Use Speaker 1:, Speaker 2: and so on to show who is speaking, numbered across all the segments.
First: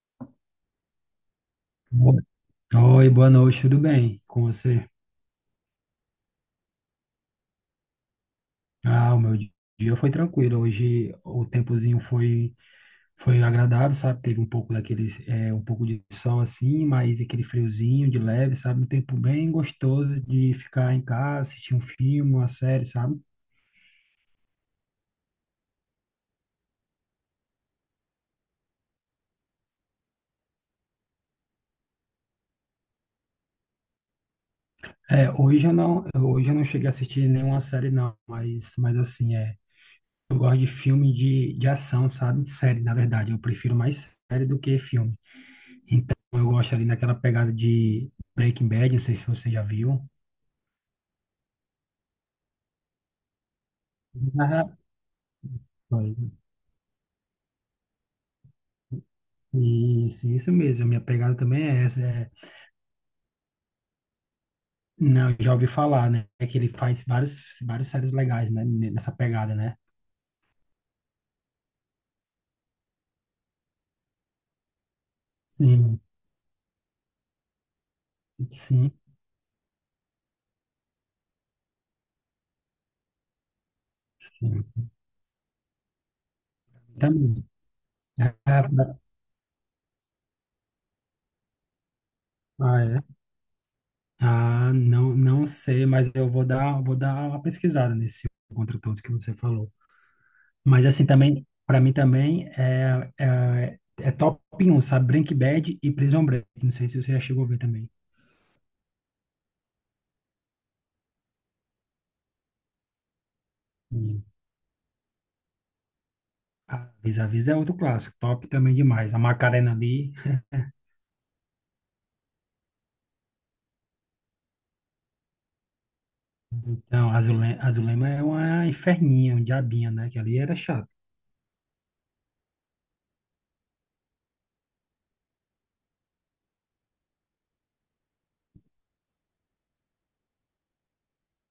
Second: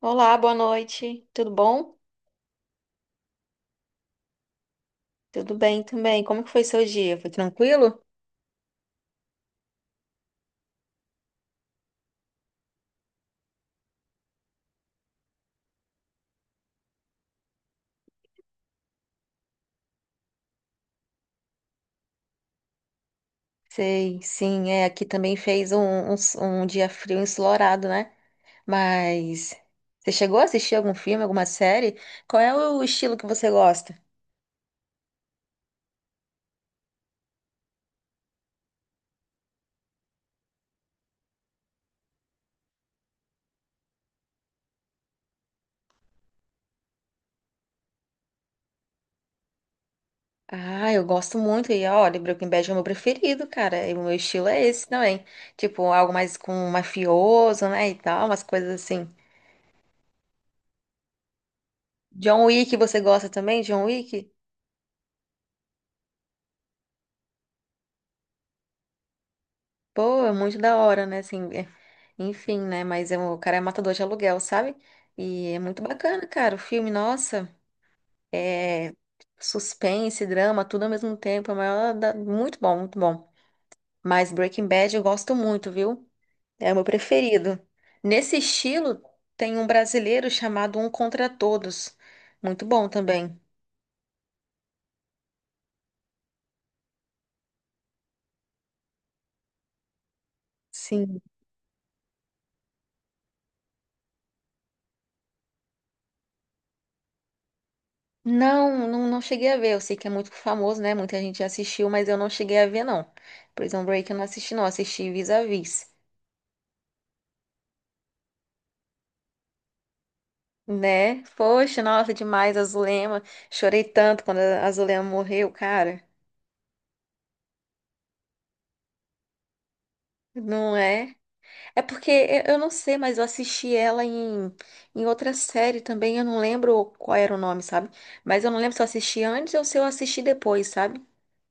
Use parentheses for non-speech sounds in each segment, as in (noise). Speaker 1: Olá, boa noite. Tudo bom?
Speaker 2: Oi, boa noite, tudo bem com você?
Speaker 1: Tudo bem também. Como que foi seu dia? Foi tranquilo?
Speaker 2: Ah, dia foi tranquilo. Hoje o tempozinho foi agradável, sabe? Teve um pouco daquele um pouco de sol assim, mas aquele friozinho de leve, sabe? Um tempo bem gostoso de ficar em casa, assistir um filme, uma série, sabe?
Speaker 1: Sei, sim, é, aqui também fez um, um dia frio ensolarado, né? Mas você chegou a assistir algum filme, alguma série? Qual é o estilo que você gosta?
Speaker 2: Hoje eu não cheguei a assistir nenhuma série não, mas assim. Eu gosto de filme de ação, sabe? Série, na verdade, eu prefiro mais série do que filme. Eu gosto ali daquela pegada de Breaking Bad, não sei se você já viu.
Speaker 1: Ah, eu gosto muito e olha, Breaking Bad é o meu preferido, cara. E o meu estilo é
Speaker 2: Ah,
Speaker 1: esse também. Tipo, algo
Speaker 2: pois,
Speaker 1: mais com mafioso, né, e tal, umas coisas assim.
Speaker 2: isso mesmo. A minha pegada também é essa.
Speaker 1: John Wick, você gosta também? John Wick?
Speaker 2: Não, eu já ouvi falar, né? É que ele faz vários séries legais, né? Nessa pegada, né?
Speaker 1: Pô, é muito da hora, né? Assim, enfim, né? Mas é o cara é matador de aluguel, sabe? E é muito
Speaker 2: Sim,
Speaker 1: bacana, cara. O filme, nossa,
Speaker 2: sim,
Speaker 1: é suspense, drama, tudo ao mesmo tempo. É o maior muito bom, muito bom. Mas
Speaker 2: sim.
Speaker 1: Breaking Bad eu gosto muito, viu? É o meu
Speaker 2: Também.
Speaker 1: preferido. Nesse
Speaker 2: Ah,
Speaker 1: estilo, tem um brasileiro chamado Um Contra Todos. Muito
Speaker 2: ah,
Speaker 1: bom
Speaker 2: é.
Speaker 1: também.
Speaker 2: Ah, não, não sei, mas vou dar uma pesquisada nesse contra todos que você falou. Mas assim
Speaker 1: Sim.
Speaker 2: também, para mim também é top 1, sabe? Breaking Bad e Prison Break. Não sei se você já chegou a ver também.
Speaker 1: Não, não, não cheguei a ver. Eu sei que é muito famoso, né? Muita gente já assistiu, mas eu não cheguei a ver, não. Prison
Speaker 2: E
Speaker 1: Break eu não assisti, não. Assisti Vis-a-Vis,
Speaker 2: a a Vis é outro clássico, top também demais. A Macarena ali,
Speaker 1: né? Poxa, nossa, demais, a Zulema. Chorei tanto quando a Zulema morreu, cara.
Speaker 2: então, a Azulema, Azulema é uma inferninha, um diabinho, né? Que ali era
Speaker 1: Não
Speaker 2: chato.
Speaker 1: é? É porque eu não sei, mas eu assisti ela em, em outra série também. Eu não lembro qual era o nome, sabe? Mas eu não lembro se eu assisti antes ou se eu assisti depois, sabe?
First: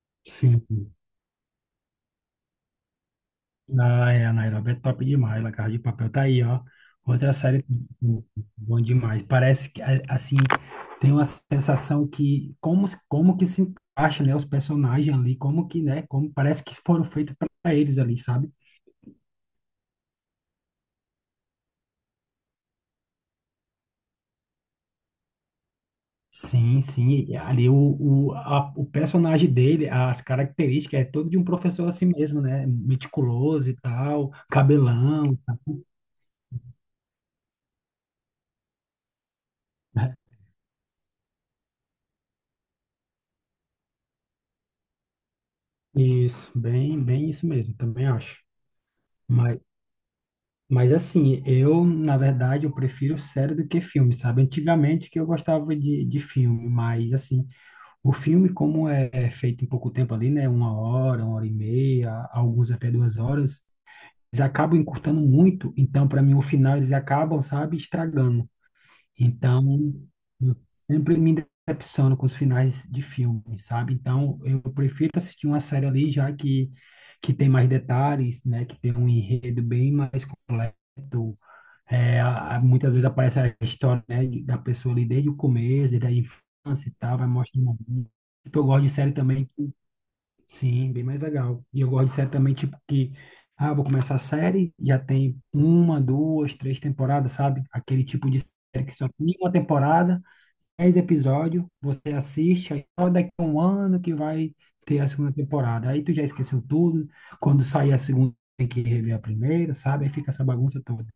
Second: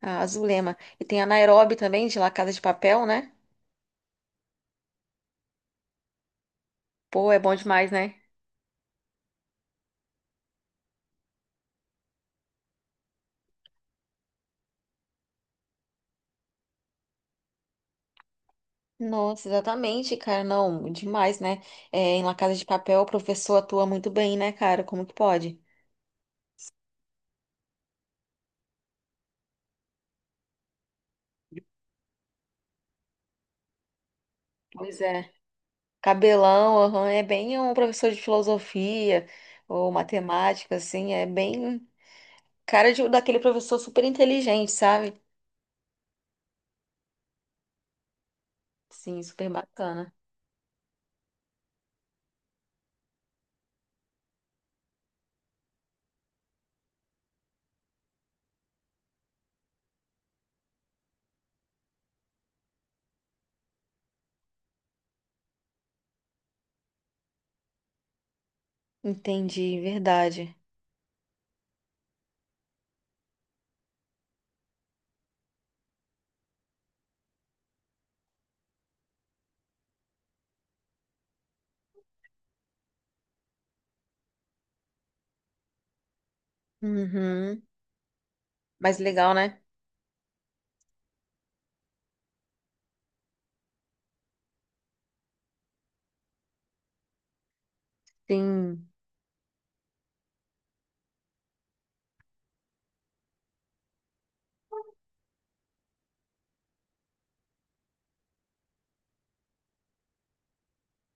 Speaker 1: A
Speaker 2: Sim.
Speaker 1: Zulema. E tem a Nairobi também, de La Casa de Papel, né?
Speaker 2: Ah, é, a Nairobi é top demais. La Casa de Papel tá aí, ó.
Speaker 1: Pô,
Speaker 2: Outra
Speaker 1: é bom
Speaker 2: série
Speaker 1: demais, né?
Speaker 2: bom demais. Parece que, assim, tem uma sensação que como que se encaixa, né, os personagens ali, como que, né, como parece que foram feitos para eles ali, sabe?
Speaker 1: Nossa, exatamente, cara. Não, demais, né? É, em La Casa de Papel, o professor atua muito bem, né, cara? Como que pode?
Speaker 2: Sim, sim. Ali o personagem dele, as características, é todo de um professor assim mesmo, né? Meticuloso e tal,
Speaker 1: Pois é.
Speaker 2: cabelão,
Speaker 1: Cabelão, aham, é bem um professor de filosofia ou
Speaker 2: sabe?
Speaker 1: matemática, assim, é bem cara de, daquele professor super inteligente, sabe?
Speaker 2: Isso, bem, bem isso mesmo, também acho.
Speaker 1: Sim, super
Speaker 2: mas
Speaker 1: bacana.
Speaker 2: Mas assim, eu, na verdade, eu prefiro série do que filme, sabe? Antigamente que eu gostava de filme, mas assim, o filme, como é feito em pouco tempo ali, né? Uma hora e meia, alguns até duas horas, eles acabam encurtando muito. Então, para mim, o final eles acabam, sabe, estragando.
Speaker 1: Entendi,
Speaker 2: Então,
Speaker 1: verdade.
Speaker 2: eu sempre me decepciono com os finais de filme, sabe? Então, eu prefiro assistir uma série ali, que tem mais detalhes, né? Que tem um enredo bem mais completo, muitas vezes aparece a história, né, da pessoa ali desde o começo, desde a infância e tal, vai
Speaker 1: Uhum.
Speaker 2: mostrando a vida. Tipo, eu gosto de
Speaker 1: Mas
Speaker 2: série
Speaker 1: legal,
Speaker 2: também,
Speaker 1: né?
Speaker 2: que- Sim, bem mais legal. E eu gosto de série também, tipo, que, ah, vou começar a série, já tem uma, duas, três temporadas, sabe? Aquele tipo de série
Speaker 1: Sim.
Speaker 2: que só tem uma temporada, dez episódios, você assiste, aí só daqui a um ano que vai ter a segunda temporada. Aí tu já esqueceu tudo, quando sair a segunda tem que rever a primeira, sabe? Aí fica essa bagunça toda.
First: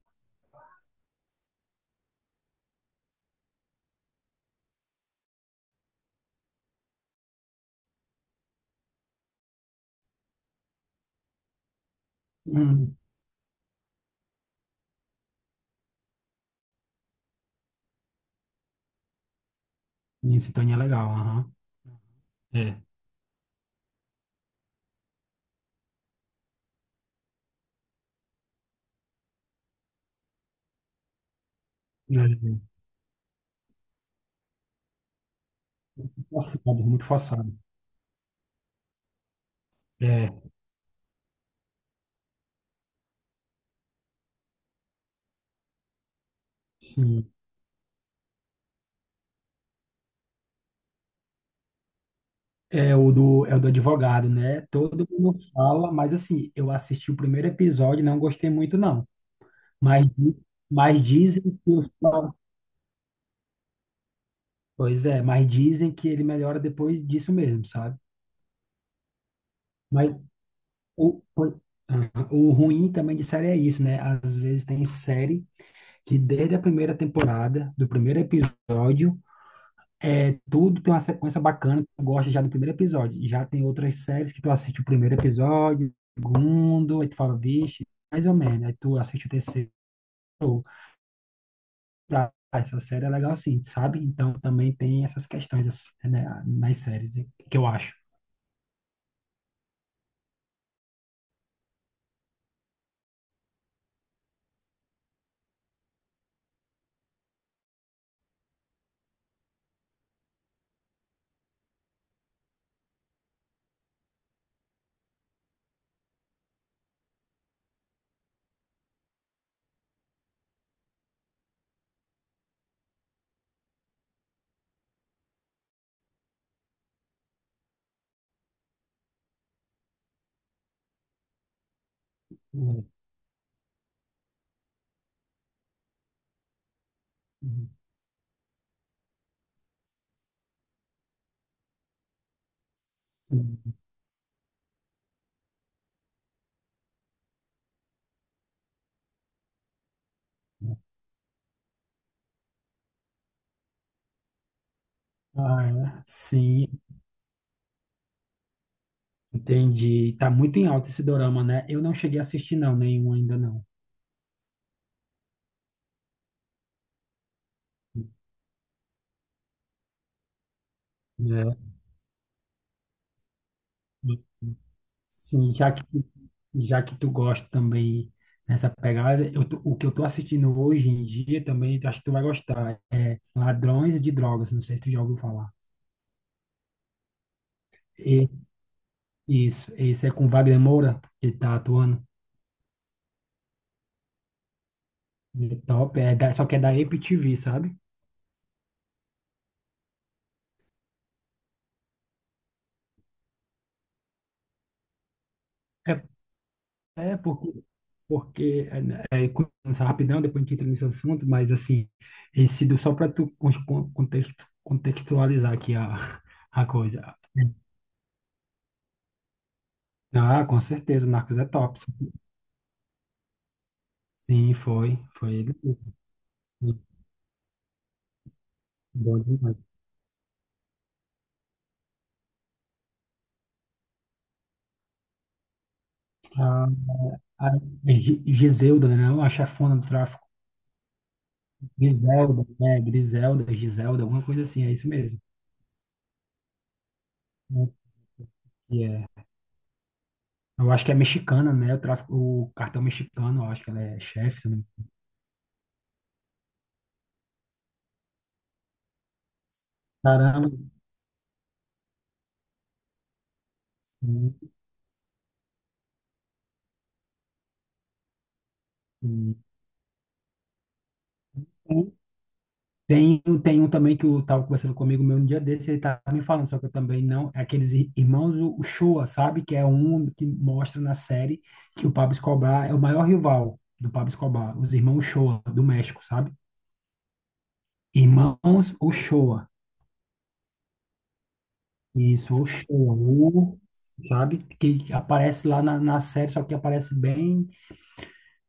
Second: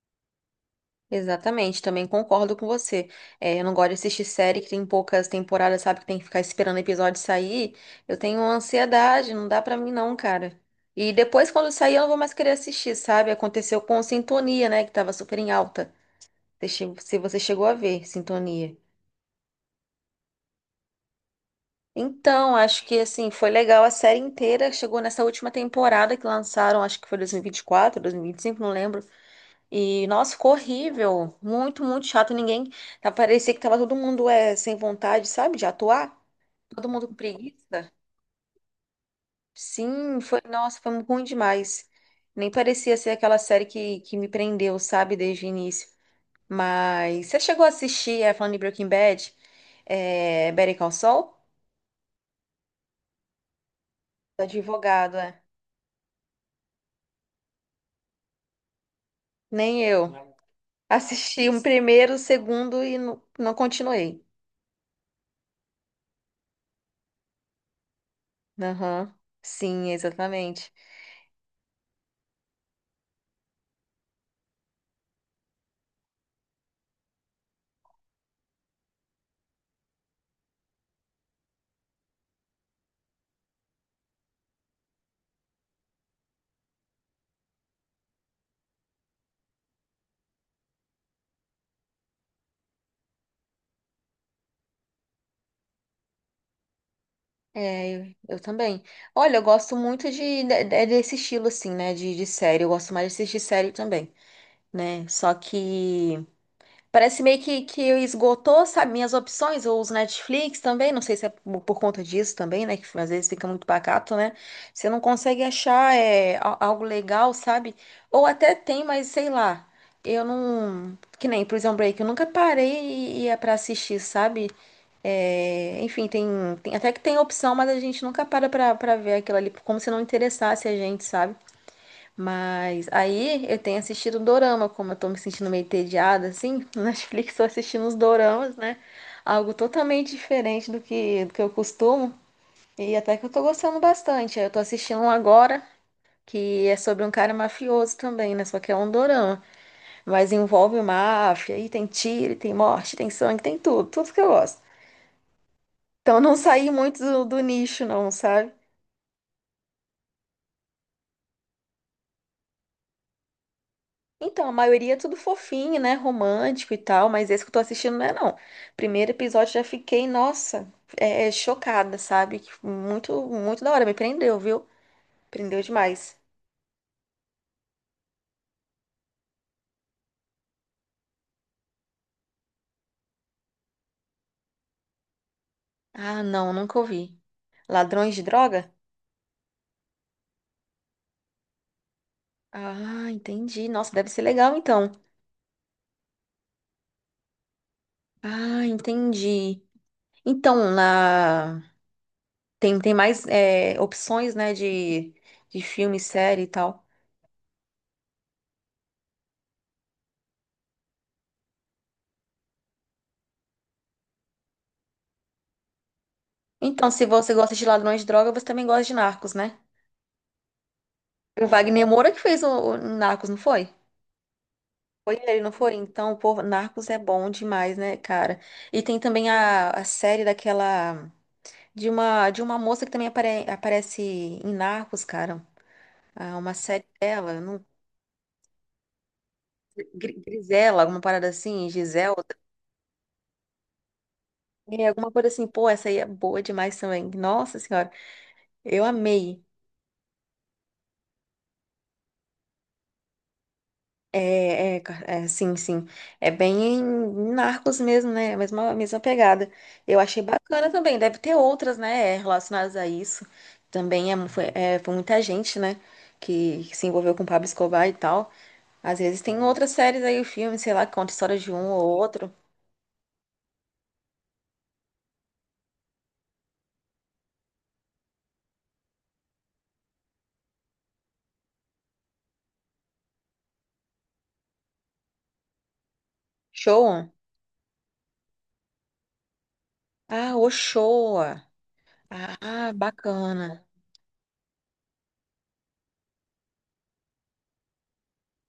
Speaker 1: Exatamente, também concordo com você. É, eu não gosto de assistir série que tem poucas temporadas, sabe? Que tem que ficar esperando o episódio sair. Eu tenho ansiedade, não dá pra mim não, cara. E depois, quando sair, eu não vou mais querer assistir,
Speaker 2: Hum.
Speaker 1: sabe? Aconteceu com Sintonia, né? Que tava super em alta. Você Se você chegou a ver, Sintonia.
Speaker 2: Minha sintonia é legal, aham.
Speaker 1: Então,
Speaker 2: É.
Speaker 1: acho que, assim, foi legal a série inteira. Chegou nessa última temporada que lançaram, acho que foi dois mil 2024, dois mil e vinte vinte quatro e 5 não lembro. E, nossa, ficou horrível. Muito, muito
Speaker 2: Né,
Speaker 1: chato. Ninguém. Parecia que tava todo mundo sem vontade, sabe, de atuar.
Speaker 2: forçado,
Speaker 1: Todo
Speaker 2: muito
Speaker 1: mundo com
Speaker 2: forçado.
Speaker 1: preguiça. Sim,
Speaker 2: É,
Speaker 1: foi. Nossa, foi ruim demais. Nem parecia ser aquela série que me prendeu, sabe, desde o início. Mas
Speaker 2: sim.
Speaker 1: você chegou a assistir, é, falando de Breaking Bad, é, Better Call Saul?
Speaker 2: É o do advogado,
Speaker 1: Do
Speaker 2: né? Todo
Speaker 1: Advogado, é.
Speaker 2: mundo fala, mas assim, eu assisti o primeiro episódio e não gostei muito, não.
Speaker 1: Nem
Speaker 2: Mas,
Speaker 1: eu.
Speaker 2: di- mas dizem
Speaker 1: Assisti um primeiro, o segundo e não continuei.
Speaker 2: pois é, mas dizem que ele melhora depois disso mesmo, sabe?
Speaker 1: Aham. Sim,
Speaker 2: Mas
Speaker 1: exatamente.
Speaker 2: o, o, o ruim também de série é isso, né? Às vezes tem série que desde a primeira temporada, do primeiro episódio, é, tudo tem uma sequência bacana, tu gosta já do primeiro episódio. Já tem outras séries que tu assiste o primeiro episódio, o segundo, aí tu fala, vixe, mais ou menos. Aí tu assiste o terceiro, tá, essa série é legal assim, sabe? Então também tem essas questões assim, né, nas séries, que eu acho.
Speaker 1: É, eu também. Olha, eu gosto muito desse estilo, assim, né? De série. Eu gosto mais de assistir série também, né? Só que. Parece meio que esgotou, sabe, minhas opções. Eu uso Netflix também, não sei se é por conta disso também, né? Que às vezes fica muito pacato, né? Você não consegue achar é, algo legal, sabe? Ou até tem, mas sei lá. Eu não. Que nem Prison Break, eu nunca parei e ia pra assistir, sabe? É, enfim, até que tem opção, mas a gente nunca para pra ver aquilo ali, como se não interessasse a gente, sabe?
Speaker 2: Hum,
Speaker 1: Mas aí eu tenho assistido dorama, como eu tô me sentindo meio entediada, assim, (laughs) no Netflix tô assistindo os doramas, né? Algo totalmente diferente do que eu costumo. E até que eu tô
Speaker 2: hum,
Speaker 1: gostando bastante. Eu tô assistindo um agora, que é sobre um cara mafioso também, né? Só que é um dorama. Mas
Speaker 2: hum.
Speaker 1: envolve máfia, e tem tiro, e tem morte, tem sangue, tem tudo, tudo que eu gosto.
Speaker 2: Ah, é.
Speaker 1: Então eu não
Speaker 2: Sim,
Speaker 1: saí muito do nicho, não, sabe?
Speaker 2: entendi. Tá muito em alta esse dorama, né? Eu não cheguei a assistir, não, nenhum ainda não.
Speaker 1: Então, a maioria é tudo fofinho, né? Romântico e tal, mas esse que eu tô assistindo não é, não. Primeiro episódio já fiquei, nossa, chocada, sabe? Que muito, muito da hora, me prendeu,
Speaker 2: É.
Speaker 1: viu?
Speaker 2: Sim,
Speaker 1: Prendeu demais.
Speaker 2: já que tu gosta também nessa pegada, o que eu tô assistindo hoje em dia também, acho que tu vai gostar, é Ladrões de Drogas, não sei se tu já ouviu falar.
Speaker 1: Ah, não, nunca ouvi. Ladrões de
Speaker 2: Esse-
Speaker 1: droga?
Speaker 2: isso, esse é com Wagner Moura, que tá atuando.
Speaker 1: Ah, entendi. Nossa, deve ser legal, então.
Speaker 2: Ele é top, é da, só que é da Apple TV, sabe?
Speaker 1: Ah, entendi. Então, na... tem, tem mais é, opções, né, de filme,
Speaker 2: É,
Speaker 1: série e tal.
Speaker 2: é porque, porque é, né, é, começa rapidão, depois a gente entra nesse assunto, mas assim, esse do, só para tu contexto, contextualizar aqui a
Speaker 1: Então, se
Speaker 2: coisa.
Speaker 1: você gosta de Ladrões de Droga, você também gosta de Narcos, né?
Speaker 2: Ah, com certeza, o Marcos é
Speaker 1: O
Speaker 2: top.
Speaker 1: Wagner Moura que fez o Narcos, não foi?
Speaker 2: Sim, foi,
Speaker 1: Foi
Speaker 2: foi
Speaker 1: ele, não
Speaker 2: ele.
Speaker 1: foi? Então, pô,
Speaker 2: Mesmo.
Speaker 1: Narcos é bom demais, né, cara? E tem
Speaker 2: Bom
Speaker 1: também
Speaker 2: demais.
Speaker 1: a série daquela. De uma moça que também aparece em Narcos, cara. Ah, uma
Speaker 2: A,
Speaker 1: série dela,
Speaker 2: a
Speaker 1: não,
Speaker 2: Gi- Giselda, né? Não, a chefona do tráfico.
Speaker 1: Grisela, alguma parada assim, Giselda.
Speaker 2: Griselda, né? Griselda, Giselda, alguma coisa assim, é
Speaker 1: É,
Speaker 2: isso
Speaker 1: alguma
Speaker 2: mesmo.
Speaker 1: coisa assim, pô, essa aí é boa demais também. Nossa
Speaker 2: Né?
Speaker 1: senhora, eu
Speaker 2: E é,
Speaker 1: amei.
Speaker 2: eu acho que é mexicana, né? O tráfico, o cartão mexicano, eu acho que ela é chefe, se eu não me
Speaker 1: É, é,
Speaker 2: engano.
Speaker 1: é, sim, sim. É bem em Narcos mesmo, né? É a mesma, a mesma pegada. Eu achei
Speaker 2: Caramba,
Speaker 1: bacana também. Deve ter outras, né, relacionadas a isso. Também é, foi, é, foi muita gente, né, que se envolveu com Pablo Escobar e tal. Às vezes
Speaker 2: sim,
Speaker 1: tem outras séries aí, filmes, sei lá, que conta a história de um ou
Speaker 2: sim.
Speaker 1: outro.
Speaker 2: Tem, tem um também que eu estava conversando comigo meu um dia desse, ele estava me falando, só que eu também não, é aqueles irmãos o Uchoa, sabe? Que é um que mostra na série que o Pablo Escobar é o maior rival do Pablo Escobar, os irmãos Uchoa do México, sabe?
Speaker 1: Show?
Speaker 2: Irmãos Uchoa,
Speaker 1: Ah, o Showa.
Speaker 2: isso,
Speaker 1: Ah,
Speaker 2: Uchoa, U,
Speaker 1: bacana.
Speaker 2: sabe? Que aparece lá na série, só que aparece bem,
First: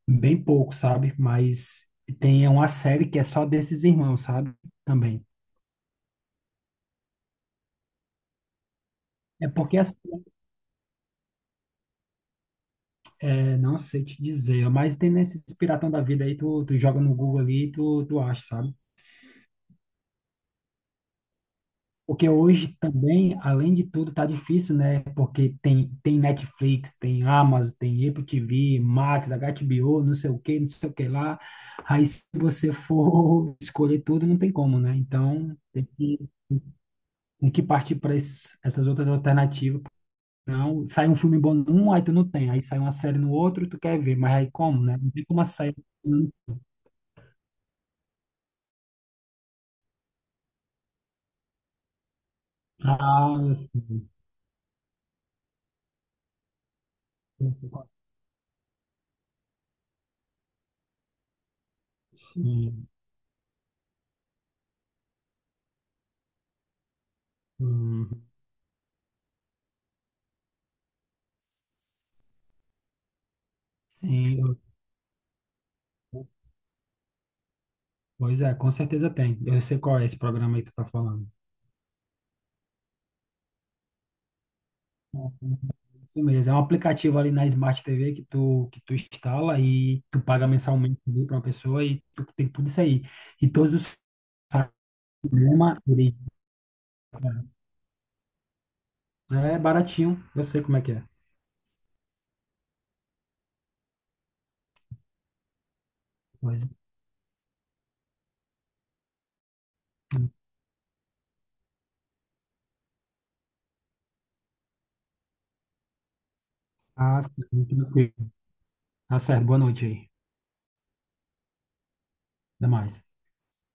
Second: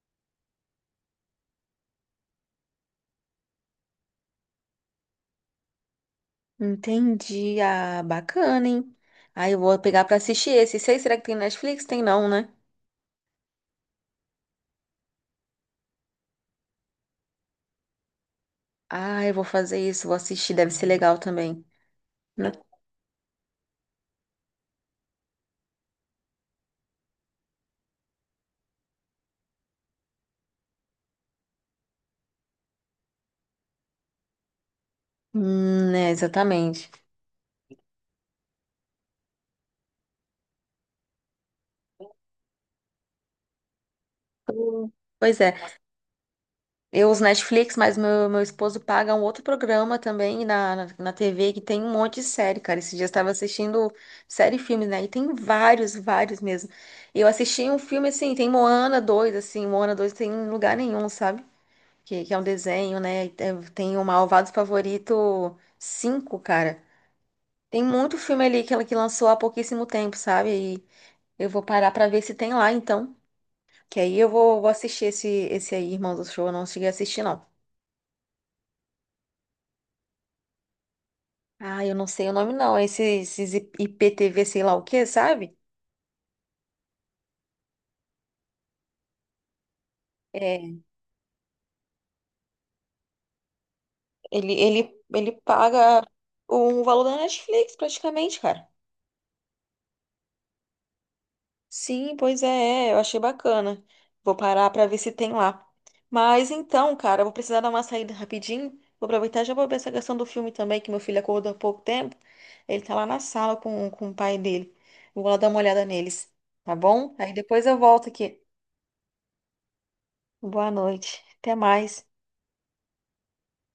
Speaker 2: bem pouco, sabe? Mas tem é uma série que é só desses irmãos, sabe? Também.
Speaker 1: Entendi. Ah, bacana, hein?
Speaker 2: É
Speaker 1: Aí eu
Speaker 2: porque
Speaker 1: vou
Speaker 2: assim,
Speaker 1: pegar pra assistir esse. Sei, será que tem Netflix? Tem não, né?
Speaker 2: é, não sei te dizer, mas tem nesses piratão da vida aí, tu joga no Google ali e tu acha, sabe?
Speaker 1: Ah, eu vou fazer isso, vou assistir, deve ser legal também.
Speaker 2: Porque
Speaker 1: Né?
Speaker 2: hoje também, além de tudo, tá difícil, né? Porque tem Netflix, tem Amazon, tem Apple TV, Max, HBO, não sei o que, não sei o que lá. Aí se você for (laughs) escolher tudo, não tem como, né?
Speaker 1: É, exatamente.
Speaker 2: Tem que partir para essas outras alternativas. Não, sai um filme bom num, aí tu não tem. Aí sai uma série no outro, tu quer ver, mas aí como, né? Não tem
Speaker 1: Pois
Speaker 2: como a
Speaker 1: é,
Speaker 2: série.
Speaker 1: eu uso Netflix, mas meu esposo paga um outro programa também na, na TV que tem um monte de série, cara. Esse dia eu estava
Speaker 2: Ah,
Speaker 1: assistindo série e filmes, né? E tem vários, vários mesmo. Eu assisti um filme assim, tem Moana 2, assim, Moana 2 tem em lugar nenhum, sabe? Que é um
Speaker 2: sim,
Speaker 1: desenho, né? E tem o Malvado Favorito 5, cara. Tem muito
Speaker 2: uhum.
Speaker 1: filme ali que ela que lançou há pouquíssimo tempo, sabe? Eu vou parar pra ver se tem lá, então. Que aí eu
Speaker 2: Sim, eu-
Speaker 1: vou, vou assistir esse, esse aí, Irmão do Show. Eu não cheguei a assistir, não.
Speaker 2: pois é, com certeza tem. Eu sei qual é esse programa aí que tu tá falando.
Speaker 1: Ah, eu não sei o nome, não. Esse, esses IPTV, sei lá o quê,
Speaker 2: É,
Speaker 1: sabe?
Speaker 2: isso mesmo, é um aplicativo ali na Smart TV que tu instala e tu paga
Speaker 1: É,
Speaker 2: mensalmente ali pra uma pessoa e tu tem tudo isso aí. E todos os sites, do
Speaker 1: ele
Speaker 2: programa,
Speaker 1: paga
Speaker 2: ele
Speaker 1: o valor da Netflix, praticamente, cara.
Speaker 2: é baratinho, eu sei como é que é.
Speaker 1: Sim, pois é, é, eu achei bacana. Vou parar pra ver se tem lá. Mas
Speaker 2: Pois, é.
Speaker 1: então, cara, eu vou precisar dar uma saída rapidinho. Vou aproveitar e já vou ver essa questão do filme também, que meu filho acordou há pouco tempo. Ele tá lá na sala com o pai dele. Eu vou lá dar uma olhada neles, tá bom?
Speaker 2: Ah,
Speaker 1: Aí
Speaker 2: sim,
Speaker 1: depois eu volto
Speaker 2: tranquilo.
Speaker 1: aqui.
Speaker 2: Tá certo, boa noite aí.
Speaker 1: Boa noite. Até mais.
Speaker 2: Até mais.